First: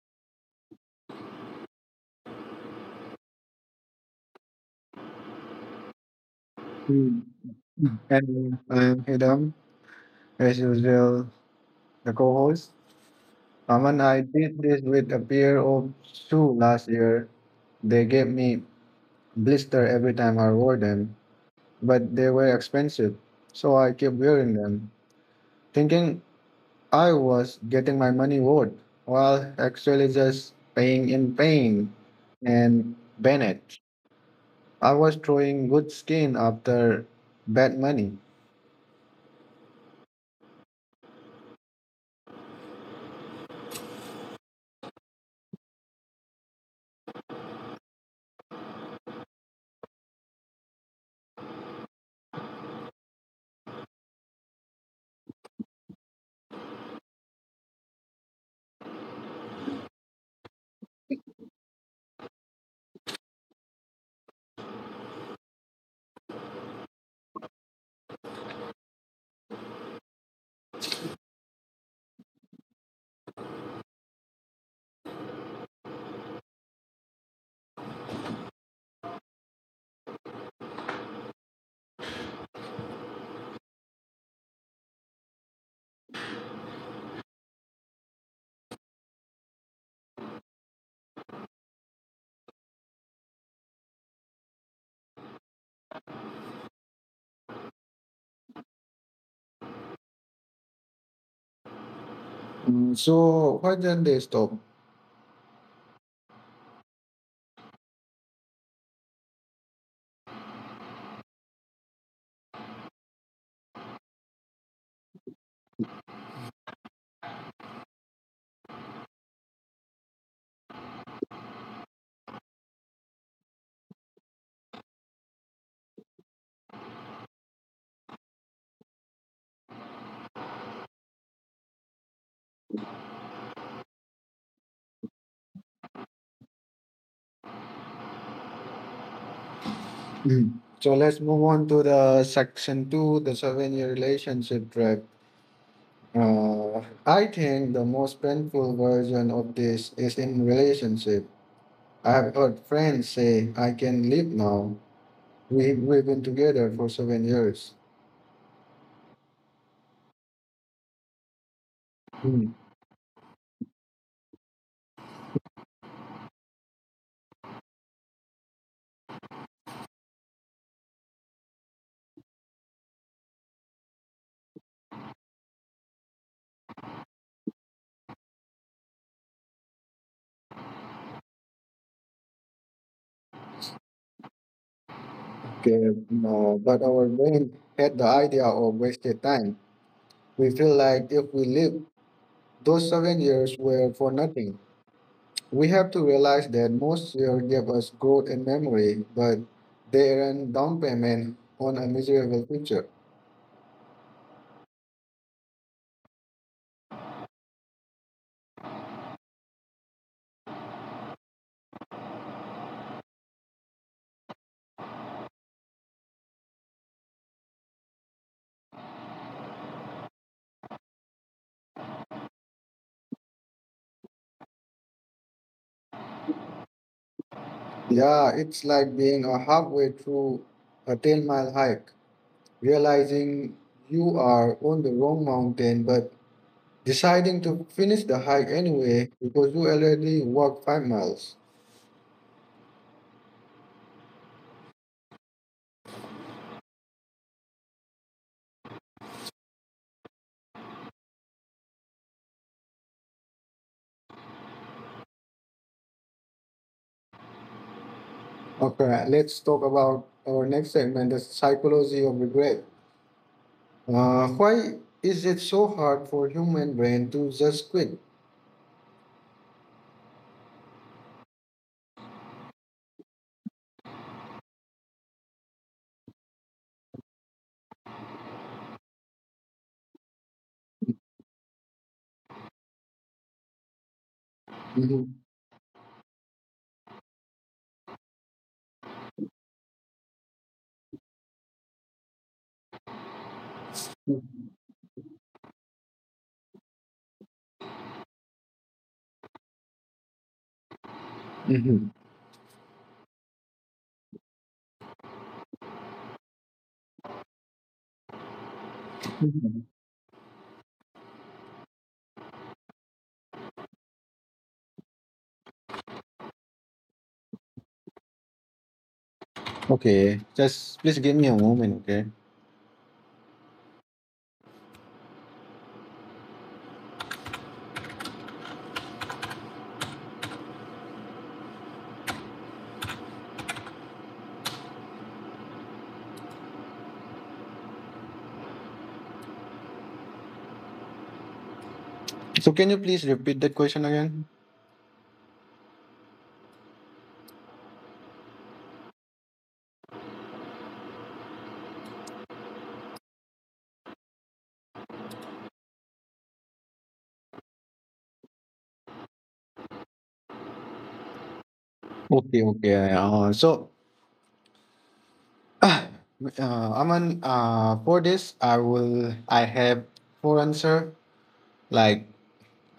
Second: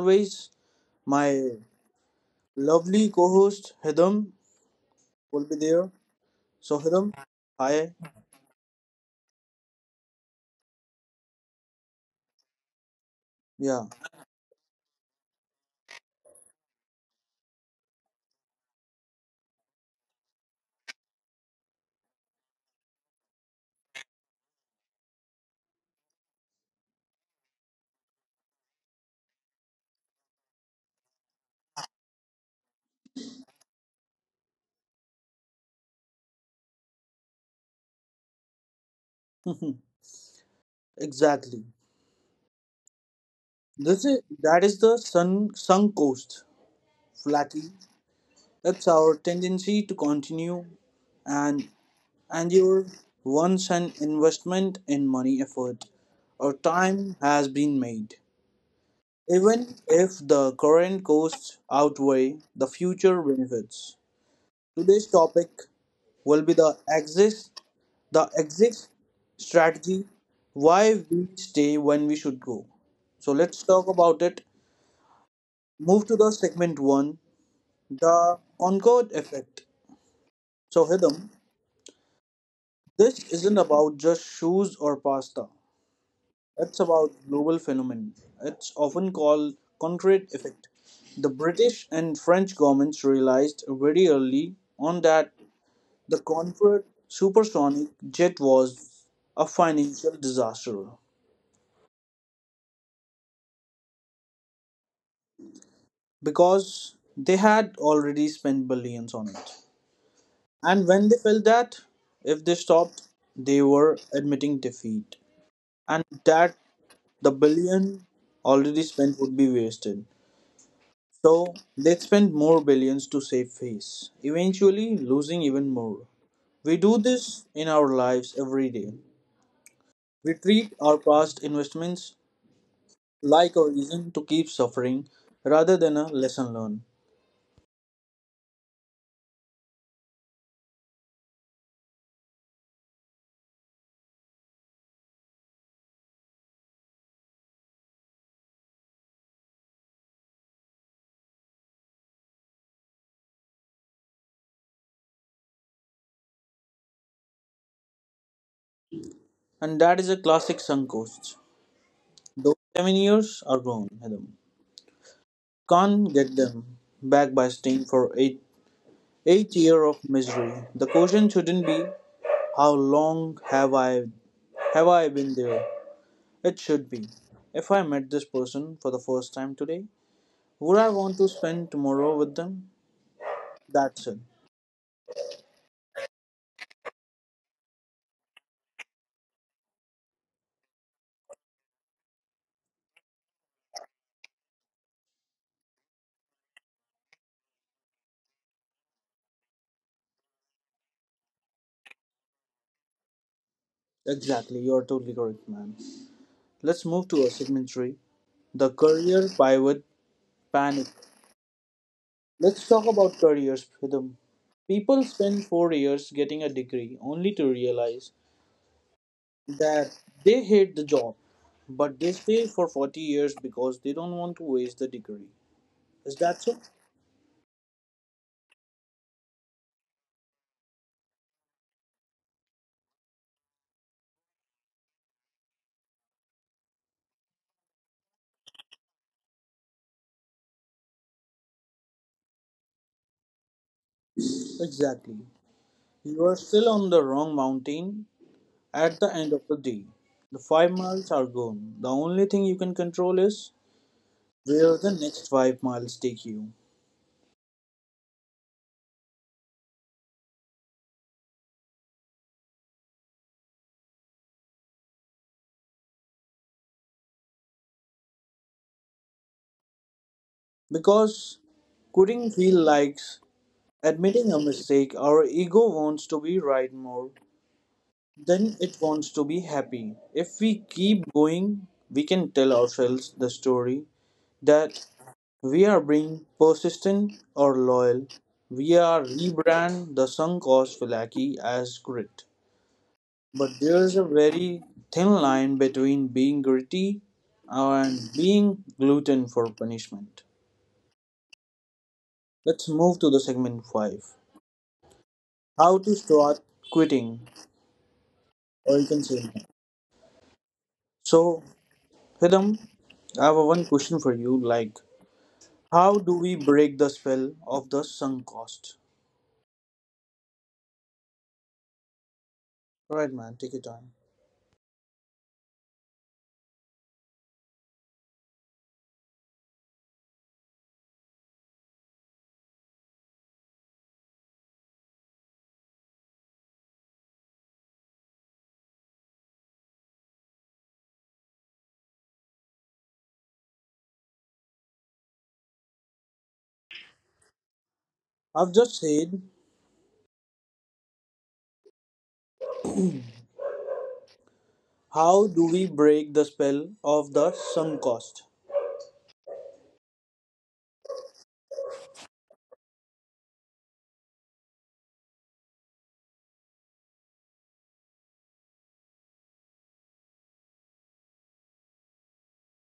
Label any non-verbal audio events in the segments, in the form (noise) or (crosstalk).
always, my lovely co-host Hidam will be there. So Hiram, Hmm. hi, And I'm Hidam, as usual, the co host. yeah, Aman, I did this with a pair of shoes last year. They gave me blister every time I wore them, but they were expensive, so I kept wearing them, thinking I was getting my money worth, while actually just paying in pain and Bennett. I was throwing good skin after bad money. (laughs) exactly. This is that is the sunk cost flatly. That's our tendency to continue, and and your once an investment in money, effort, or time has been made, even if the current costs outweigh the future benefits. Today's topic will be the exit strategy, why we stay when we should go. So let's talk about it. Move to the segment 1, the encore effect. So Hidam, this isn't about just shoes or pasta, it's about global phenomenon. It's often called concrete effect. The British and French governments realized very early on that the Concorde supersonic jet was a financial disaster, So why didn't they stop? because they had already spent billions on it. And when they felt that if they stopped, they were admitting defeat, and that the billion already spent would be wasted. So they spent more billions to save face, eventually losing even more. We do this in our lives every day. We treat our past investments like a reason to keep suffering rather than a lesson learned. Mm. So let's move on to the section two, the 7-year relationship trap. I think the most painful version of this is in relationship. I have heard friends say, I can leave now. We've been together for 7 years. And that is a classic sunk cost. Mm. Those 7 years are gone, Adam. Can't get them back by staying for eight year of misery. The question shouldn't be how long have I been there? It should be, if I met this person for the first time today, would I want to spend tomorrow with them? That's it. Okay, but our brain had the idea of wasted time. We feel like if we leave, those 7 years were for nothing. We have to realize that most fear give us growth and memory, but they are a down payment on a miserable future. Exactly, you're totally correct, man. Let's move to a segment three, the career pivot panic. Let's talk about careers, Pritham. People spend 4 years getting a degree only to realize that they hate the job, but they stay for 40 years because they don't want to waste the degree. Is that so? Yeah, it's like being a halfway through a 10-mile hike, realizing you are on the wrong mountain, but deciding to finish the hike anyway because you already walked 5 miles. Exactly. You are still on the wrong mountain at the end of the day. The 5 miles are gone. The only thing you can control is where the next 5 miles take you. Okay, let's talk about our next segment the psychology of regret. Why is it so hard for human brain to just quit? Because quitting feels like admitting a mistake, our ego wants to be right more then it wants to be happy. If we keep going, we can tell ourselves the story that Mhm. we are being persistent or loyal. We are rebrand the sunk cost Filaki as grit. But there's a very thin line between being gritty and being gluten for punishment. Mhm. Let's move to the segment 5, how to start quitting, or you can say no. Mhm. So, Hidam, I have a one question for you. Like, how do we break the spell of the sunk cost? Okay. Just please give me a moment, okay? Right, man, take your time. So can you please repeat that question again? I've just said, how do we break the spell of the sunk cost? Okay, okay. Aman, for this, I have four answer. Like,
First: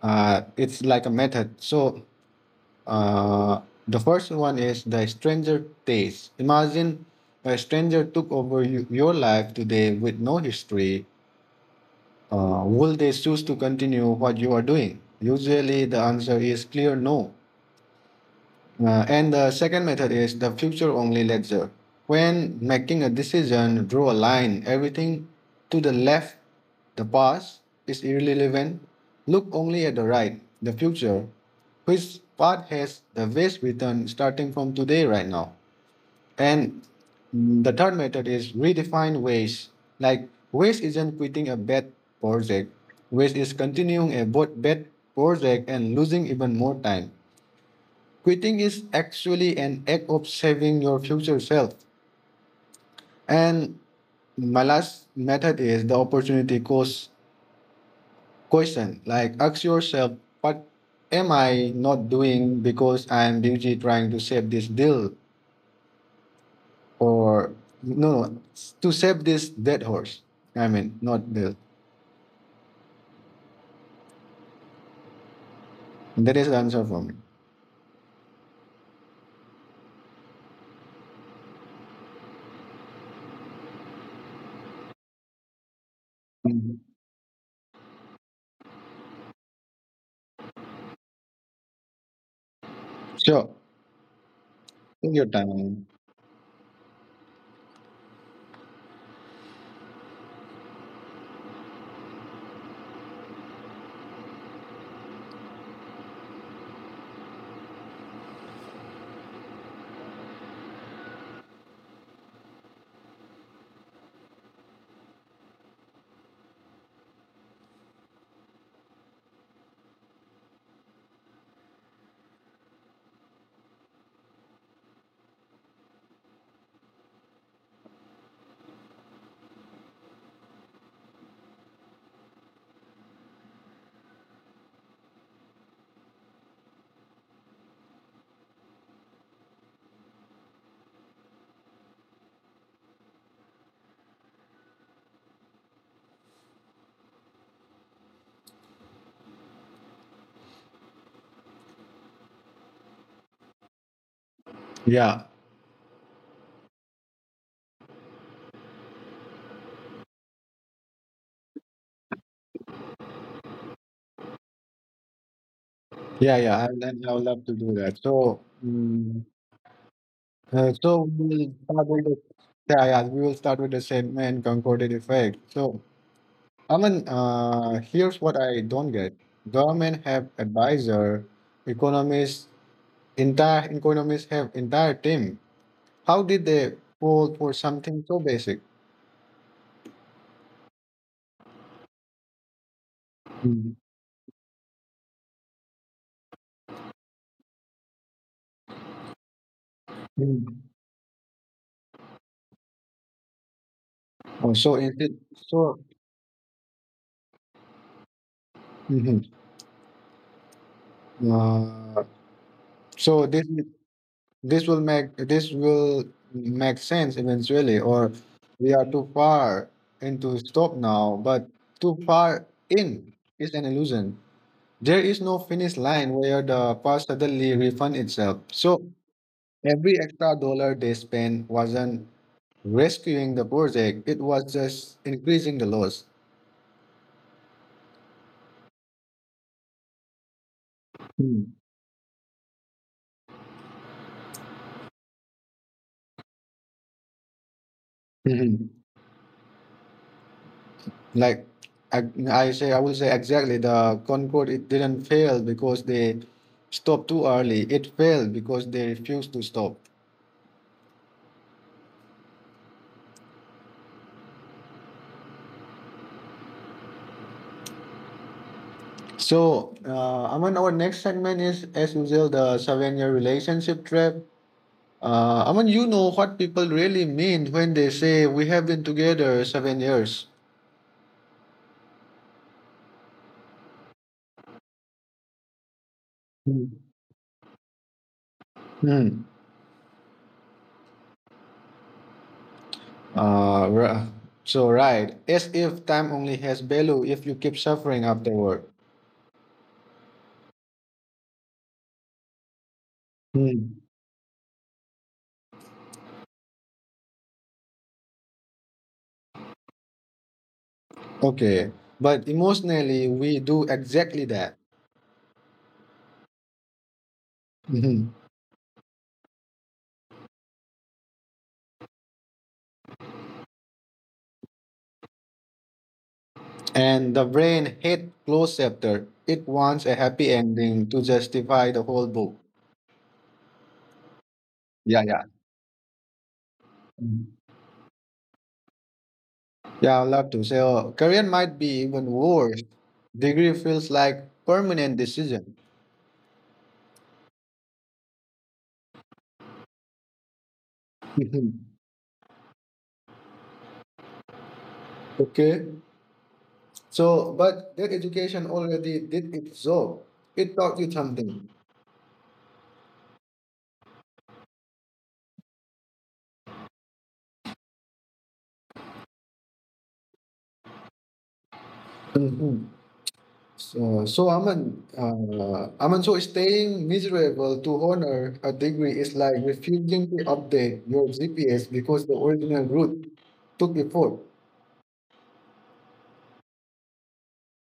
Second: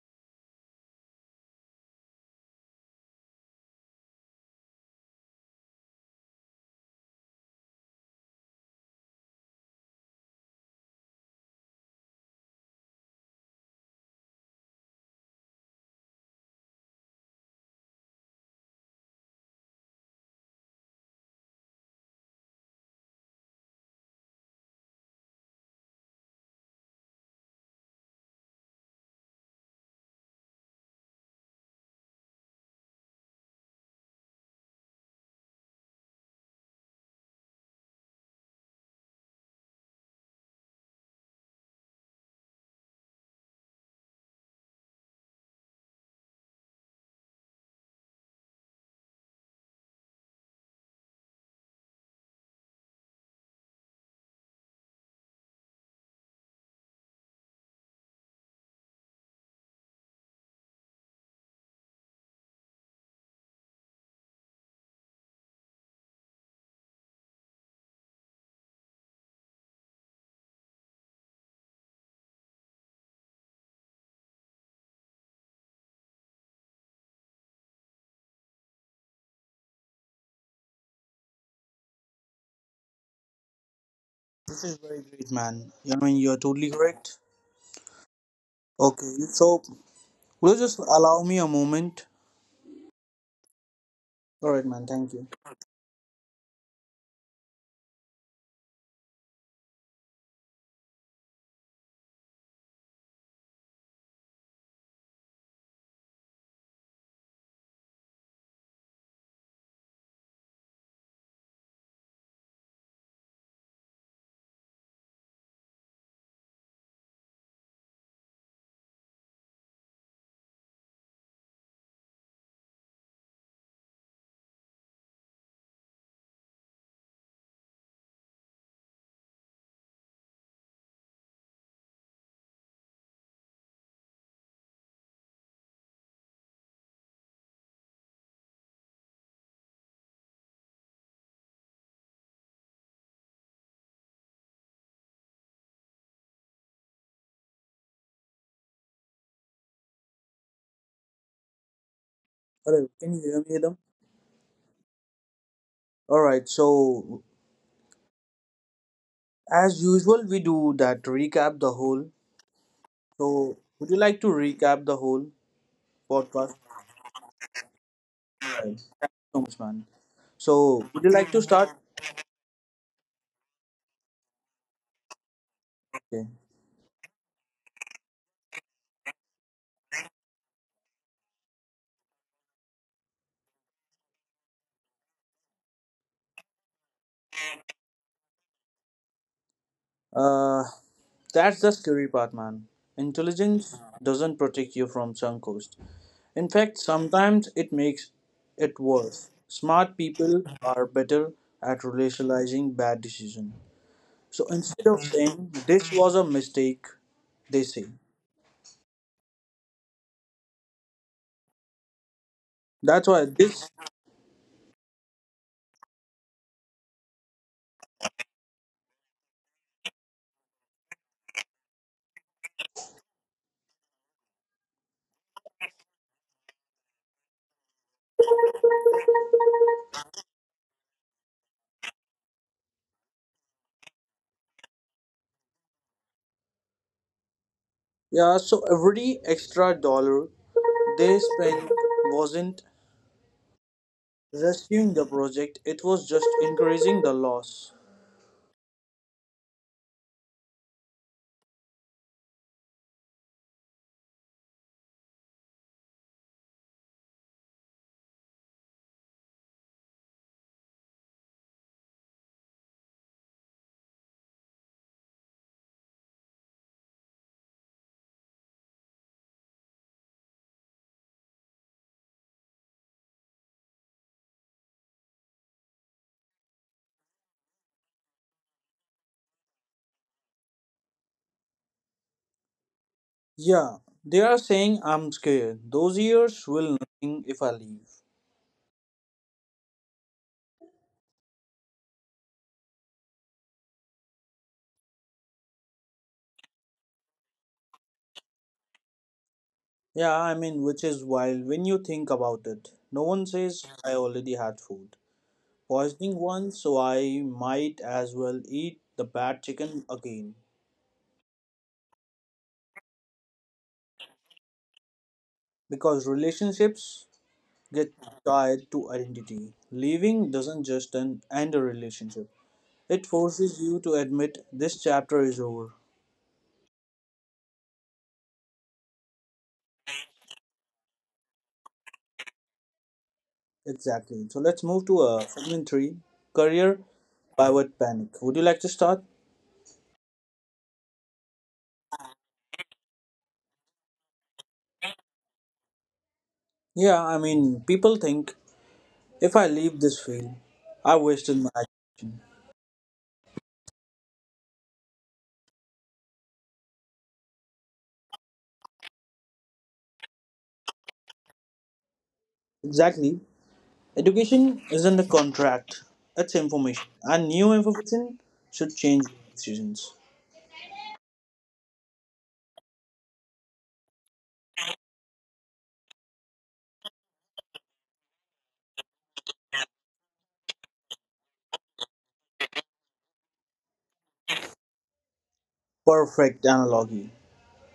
it's like a method. So, uh, the first one is the stranger taste. Imagine a stranger took over you, your life today with no history. Will they choose to continue what you are doing? Usually, the answer is clear no. And the second method is the future only ledger. When making a decision, draw a line. Everything to the left, the past, is irrelevant. Look only at the right, the future, which part has the best return starting from today, right now. And the third method is redefine waste. Like, waste isn't quitting a bad project, waste is continuing a bad project and losing even more time. Quitting is actually an act of saving your future self. And my last method is the opportunity cost question. Like ask yourself, what am I not doing because I'm busy trying to save this deal or no, no, to save this dead horse. I mean, not deal. That is the answer for me. This is very great, man. You know, you're totally Mhm. correct. Okay, so will you just allow me a moment? Sure. All right, man, Take thank your you. time. All right, can you hear me, Adam? Yeah. All right, so as usual, we do that recap the whole. So, would you like to recap the whole Yeah, yeah. podcast? I, I would love to do that. So, All right, so much, man. So, would so you like to we'll start? start with the, yeah, we will start with the statement concordant effect. So, Okay. Aman, here's what I don't get. Government have advisor, economists, entire economists have entire team. How did they fall for something so basic? Uh, that's the scary part, man. Mm, Intelligence doesn't protect you from sunk cost. In fact, sometimes it makes it worse. Smart people mm. are better at rationalizing bad decisions. So Oh, so instead is of it saying so? this was a mistake, they say Mhm. Uh, that's so why this is this this will make sense eventually, or we are too far into stop now, but too far in is an illusion. There is no finish line where the past suddenly refund itself, so every extra dollar they spent wasn't rescuing the project, it was just increasing the loss. yeah. So every extra dollar they Hmm. spent wasn't rescuing the project; it was just increasing the loss. Mhm. Like I, I will say exactly the Concorde, it didn't fail because they stopped too early. It failed because they refused to stop. So, Aman, our next segment is, as usual, the seven-year relationship trap. Aman, you know what people really mean when they say we have been together 7 years. Yeah, they are saying I'm scared. Those years will nothing if I leave. Hmm. Uh, ri- so right, as if time only has value if you keep suffering afterward. Yeah, I mean, which is wild when you think about it. No one says Hmm. I already had food. Poisoning once, so I might as well eat the bad chicken again. Okay, but emotionally we do exactly that. Because relationships get Mhm. tied to identity. Leaving doesn't just end a relationship, it forces you to admit this chapter is over. And the brain hates closed chapter. It wants a happy ending to justify the whole book. Exactly. So let's move to Yeah, yeah. a segment three, career Mhm. pivot panic. Would you like to start? Yeah, I love to say oh, career might be even worse. Degree feels like permanent decision. Yeah, I mean, people think if I leave this field, I wasted my Mhm. education. Okay. So but that education already did its job. It taught you something. Exactly. Education isn't a contract, it's information. And new information should change decisions. Mhm. So Aman, Aman, so staying miserable to honor a degree is like refusing to update your GPS because the original route took effort. Perfect analogy.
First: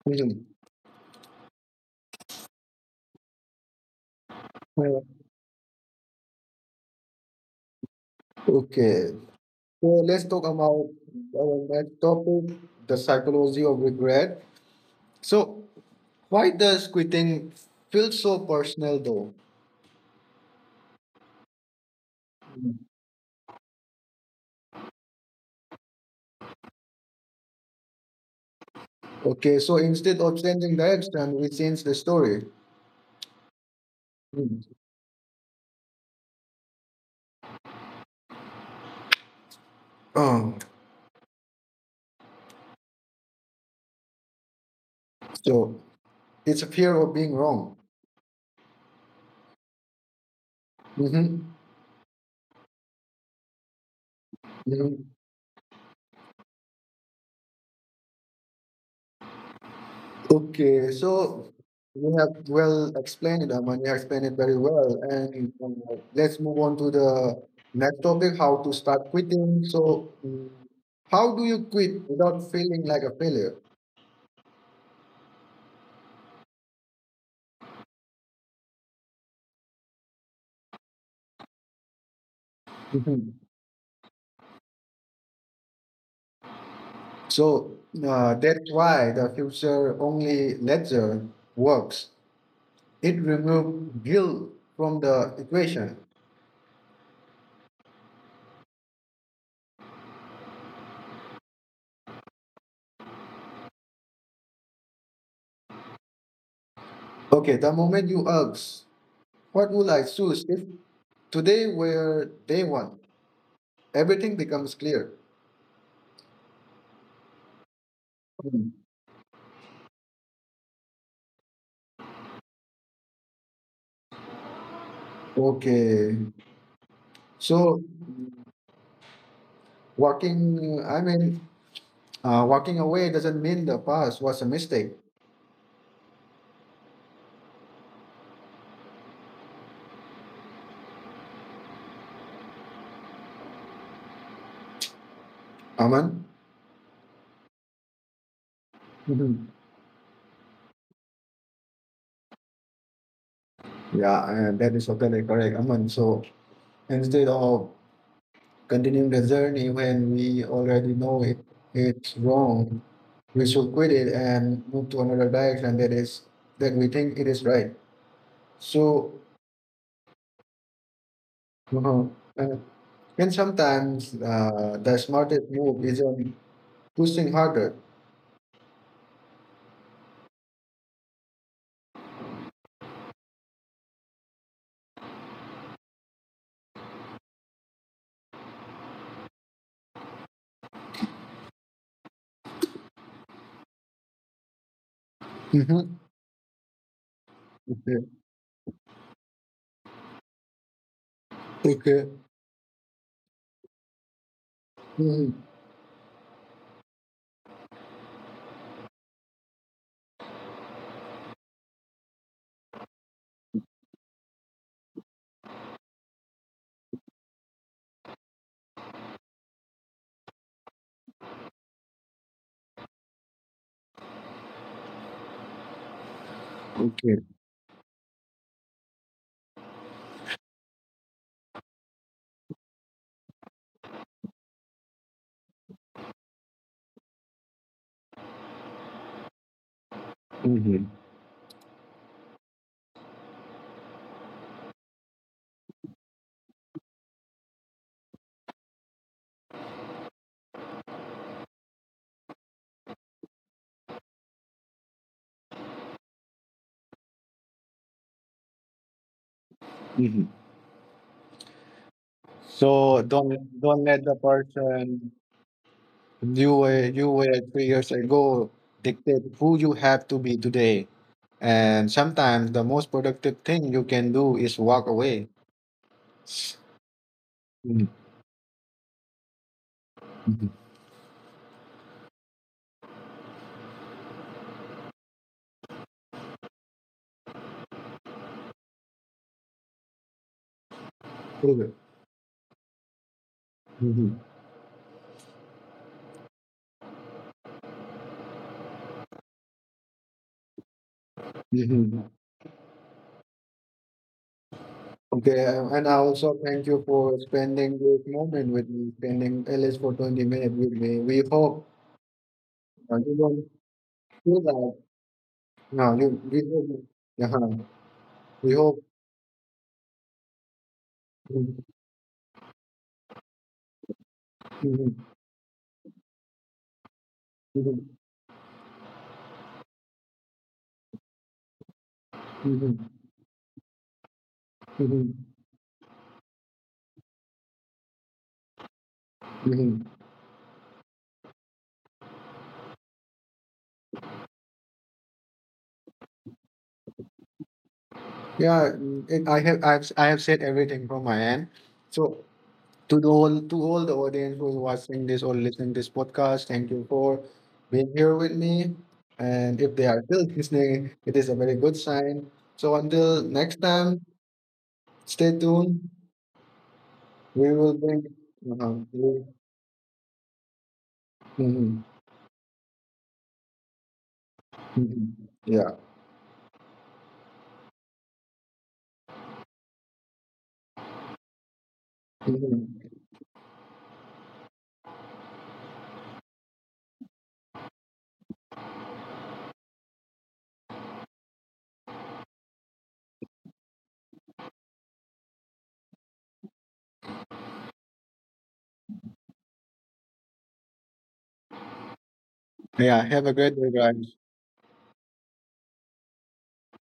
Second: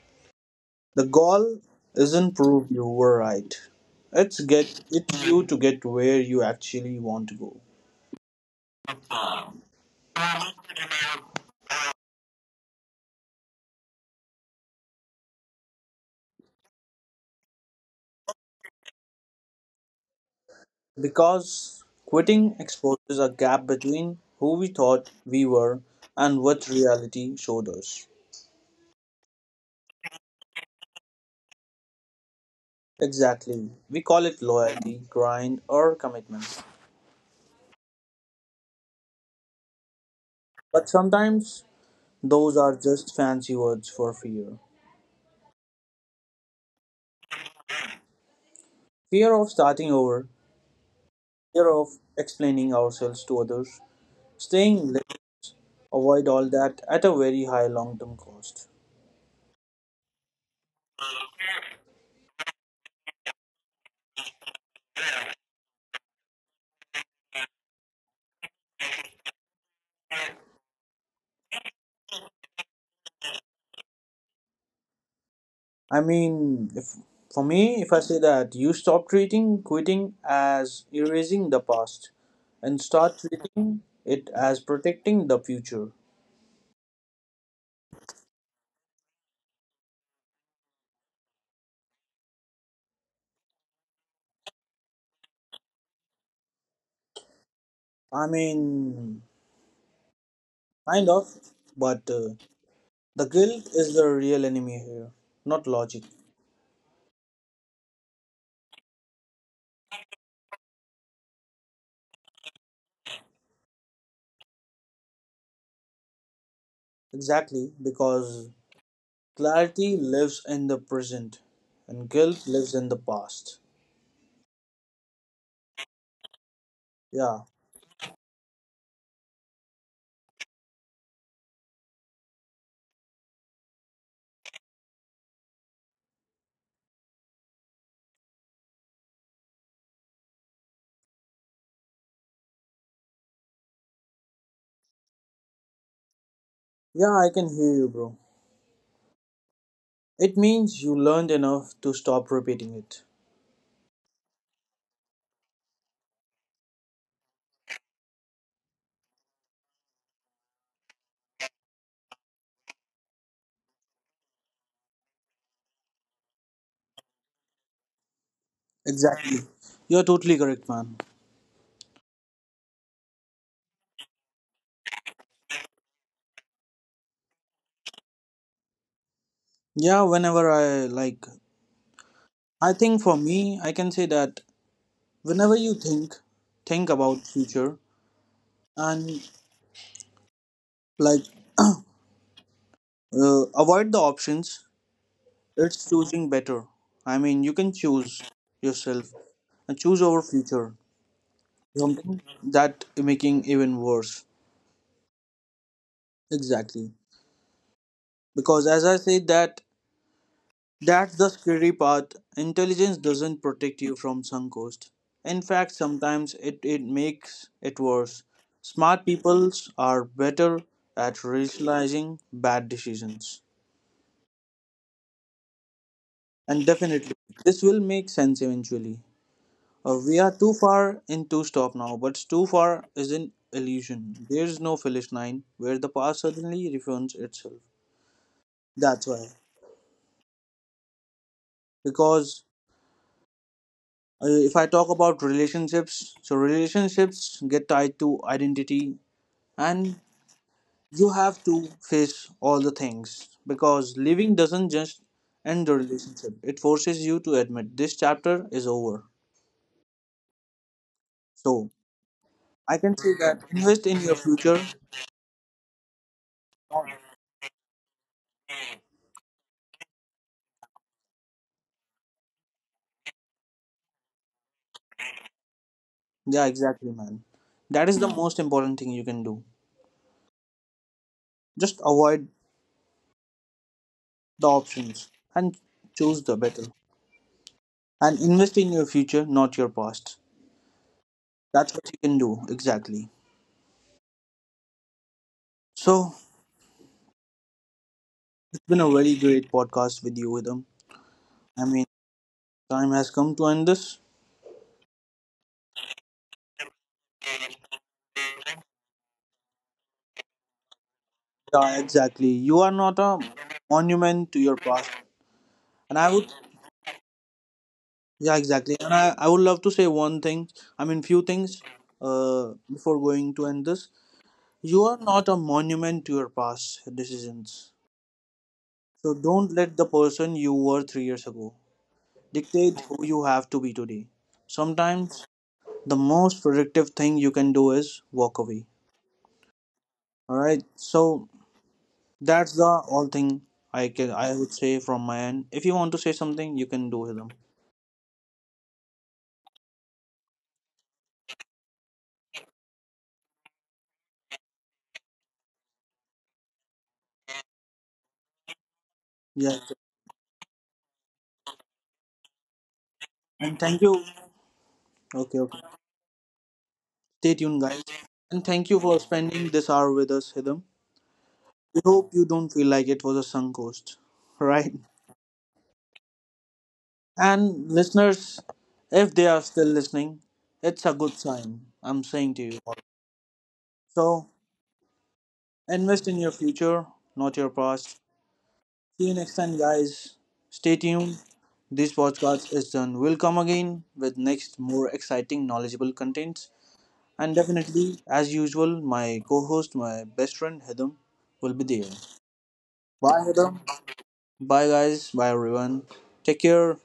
Really. The goal isn't prove you were right. It's get Uh, it's you to get where you actually want to go. Okay, so let's talk about our next topic, the psychology of regret. So, why does quitting feel so personal though? Because quitting Mm. exposes a gap between who we thought we were and what reality showed us. Okay, so instead of changing direction, we change the story. Exactly. We call it Mm. loyalty, grind, or commitment. Um, But sometimes those are just fancy words for fear. so, it's a fear of being wrong. Fear of starting over, Mm-hmm. fear of explaining ourselves to others, staying Mm-hmm. late, avoid all that at a very high long term cost. Okay, so you have well explained it, Aman. You explained it very well. And let's move on to the next topic how to start quitting. So, how do you quit without feeling like a failure? I mean, if, for me, if I say that you stop treating quitting as erasing the past and start Mhm. treating it as protecting the future. So, that's why the future only ledger works. It removes guilt from the equation. I mean, kind of, but the guilt is the real enemy here, not logic. Okay, the moment you ask, what will I choose if today were day one? Everything becomes clear. Exactly, because Mm. clarity lives in the present and guilt lives in the past. Okay. Yeah, So walking, I mean, walking away doesn't mean the past was a mistake. Aman? yeah, I can hear you, bro. Mhm. It means you learned enough to stop repeating it. Yeah, and that is totally correct, Aman. So instead of continuing the journey when we already know it, it's wrong, we should quit it and move to another direction that is that we think it is right. So, Exactly. You're totally correct, man. uh and sometimes the smartest move isn't pushing harder. Yeah, whenever I like I think for me, I can say that whenever you think about future and like (clears throat) avoid the options, it's Mhm. choosing better. I mean, you can Okay. choose yourself and choose over future. Okay. Something that making even worse. Mhm. Exactly. Because as I said that that's the scary part. Intelligence doesn't protect you from sunk cost. In fact, sometimes it makes it worse. Smart people are better at rationalizing bad decisions. And definitely, Okay. this will make sense eventually. We are too far in to stop now, but too far is an illusion. There is no finish line where the past suddenly refunds itself. That's why. Mhm, Because if I talk about relationships, so relationships get tied to identity, and you have to face all the things because living doesn't just end the relationship, it forces you to admit this chapter is over. mhm. So, I can So say that don't invest in let your the future. person you were 3 years ago dictate who you have to be today. And sometimes the most productive thing you can do is walk away. Yeah, exactly, man. Mhm, That is the most important thing you can do. mhm. Just avoid the options and choose the better. And invest in your future, not your past. Okay. That's what you can do, exactly. Mhm, So, been a very great podcast with you, Vidam. I mean, mhm. time has come to end this. Okay, and I also thank you for spending this moment with me, spending at least for 20 minutes with me. We hope Yeah, exactly. You are not you a don't monument to feel your that. past. Yeah, And you I would, we hope, yeah, yeah, we exactly. hope. And I would love to say one thing, I mean, few things before going to end this. You are Mhm, not a monument to your past decisions. mhm, So don't let the person you were 3 years ago mhm, dictate who you have to be today. mhm, mhm, Sometimes the most productive thing you can do is walk away. mhm. All right. So that's the all thing I would say from my end. If you want to say something, you can do with them. Yeah mm, it, I have I've s- I have I have said everything from my end. So to the whole to all the audience who's watching this or listening this podcast, thank you for being here with me. And Yeah. if they are still listening, it is a very good sign. So until And next thank you. time, stay Okay, okay. tuned. Stay We tuned, will guys. bring And thank you for mhm, spending this hour with us, Hidam. mhm, We hope you don't feel like it was a sunk cost, (laughs) right? mhm. Yeah. And listeners, if they are still listening, it's a good sign. I'm saying to you all. Mhm. So invest in your future, not your past. See you next time, guys. Stay tuned. This podcast is done. We'll come again with next more exciting, knowledgeable contents. And definitely, as usual, my co-host, my best friend Hedam, will be there. Yeah, Bye, have a great Hedam. day, guys. Bye, guys. Bye, everyone. Take care.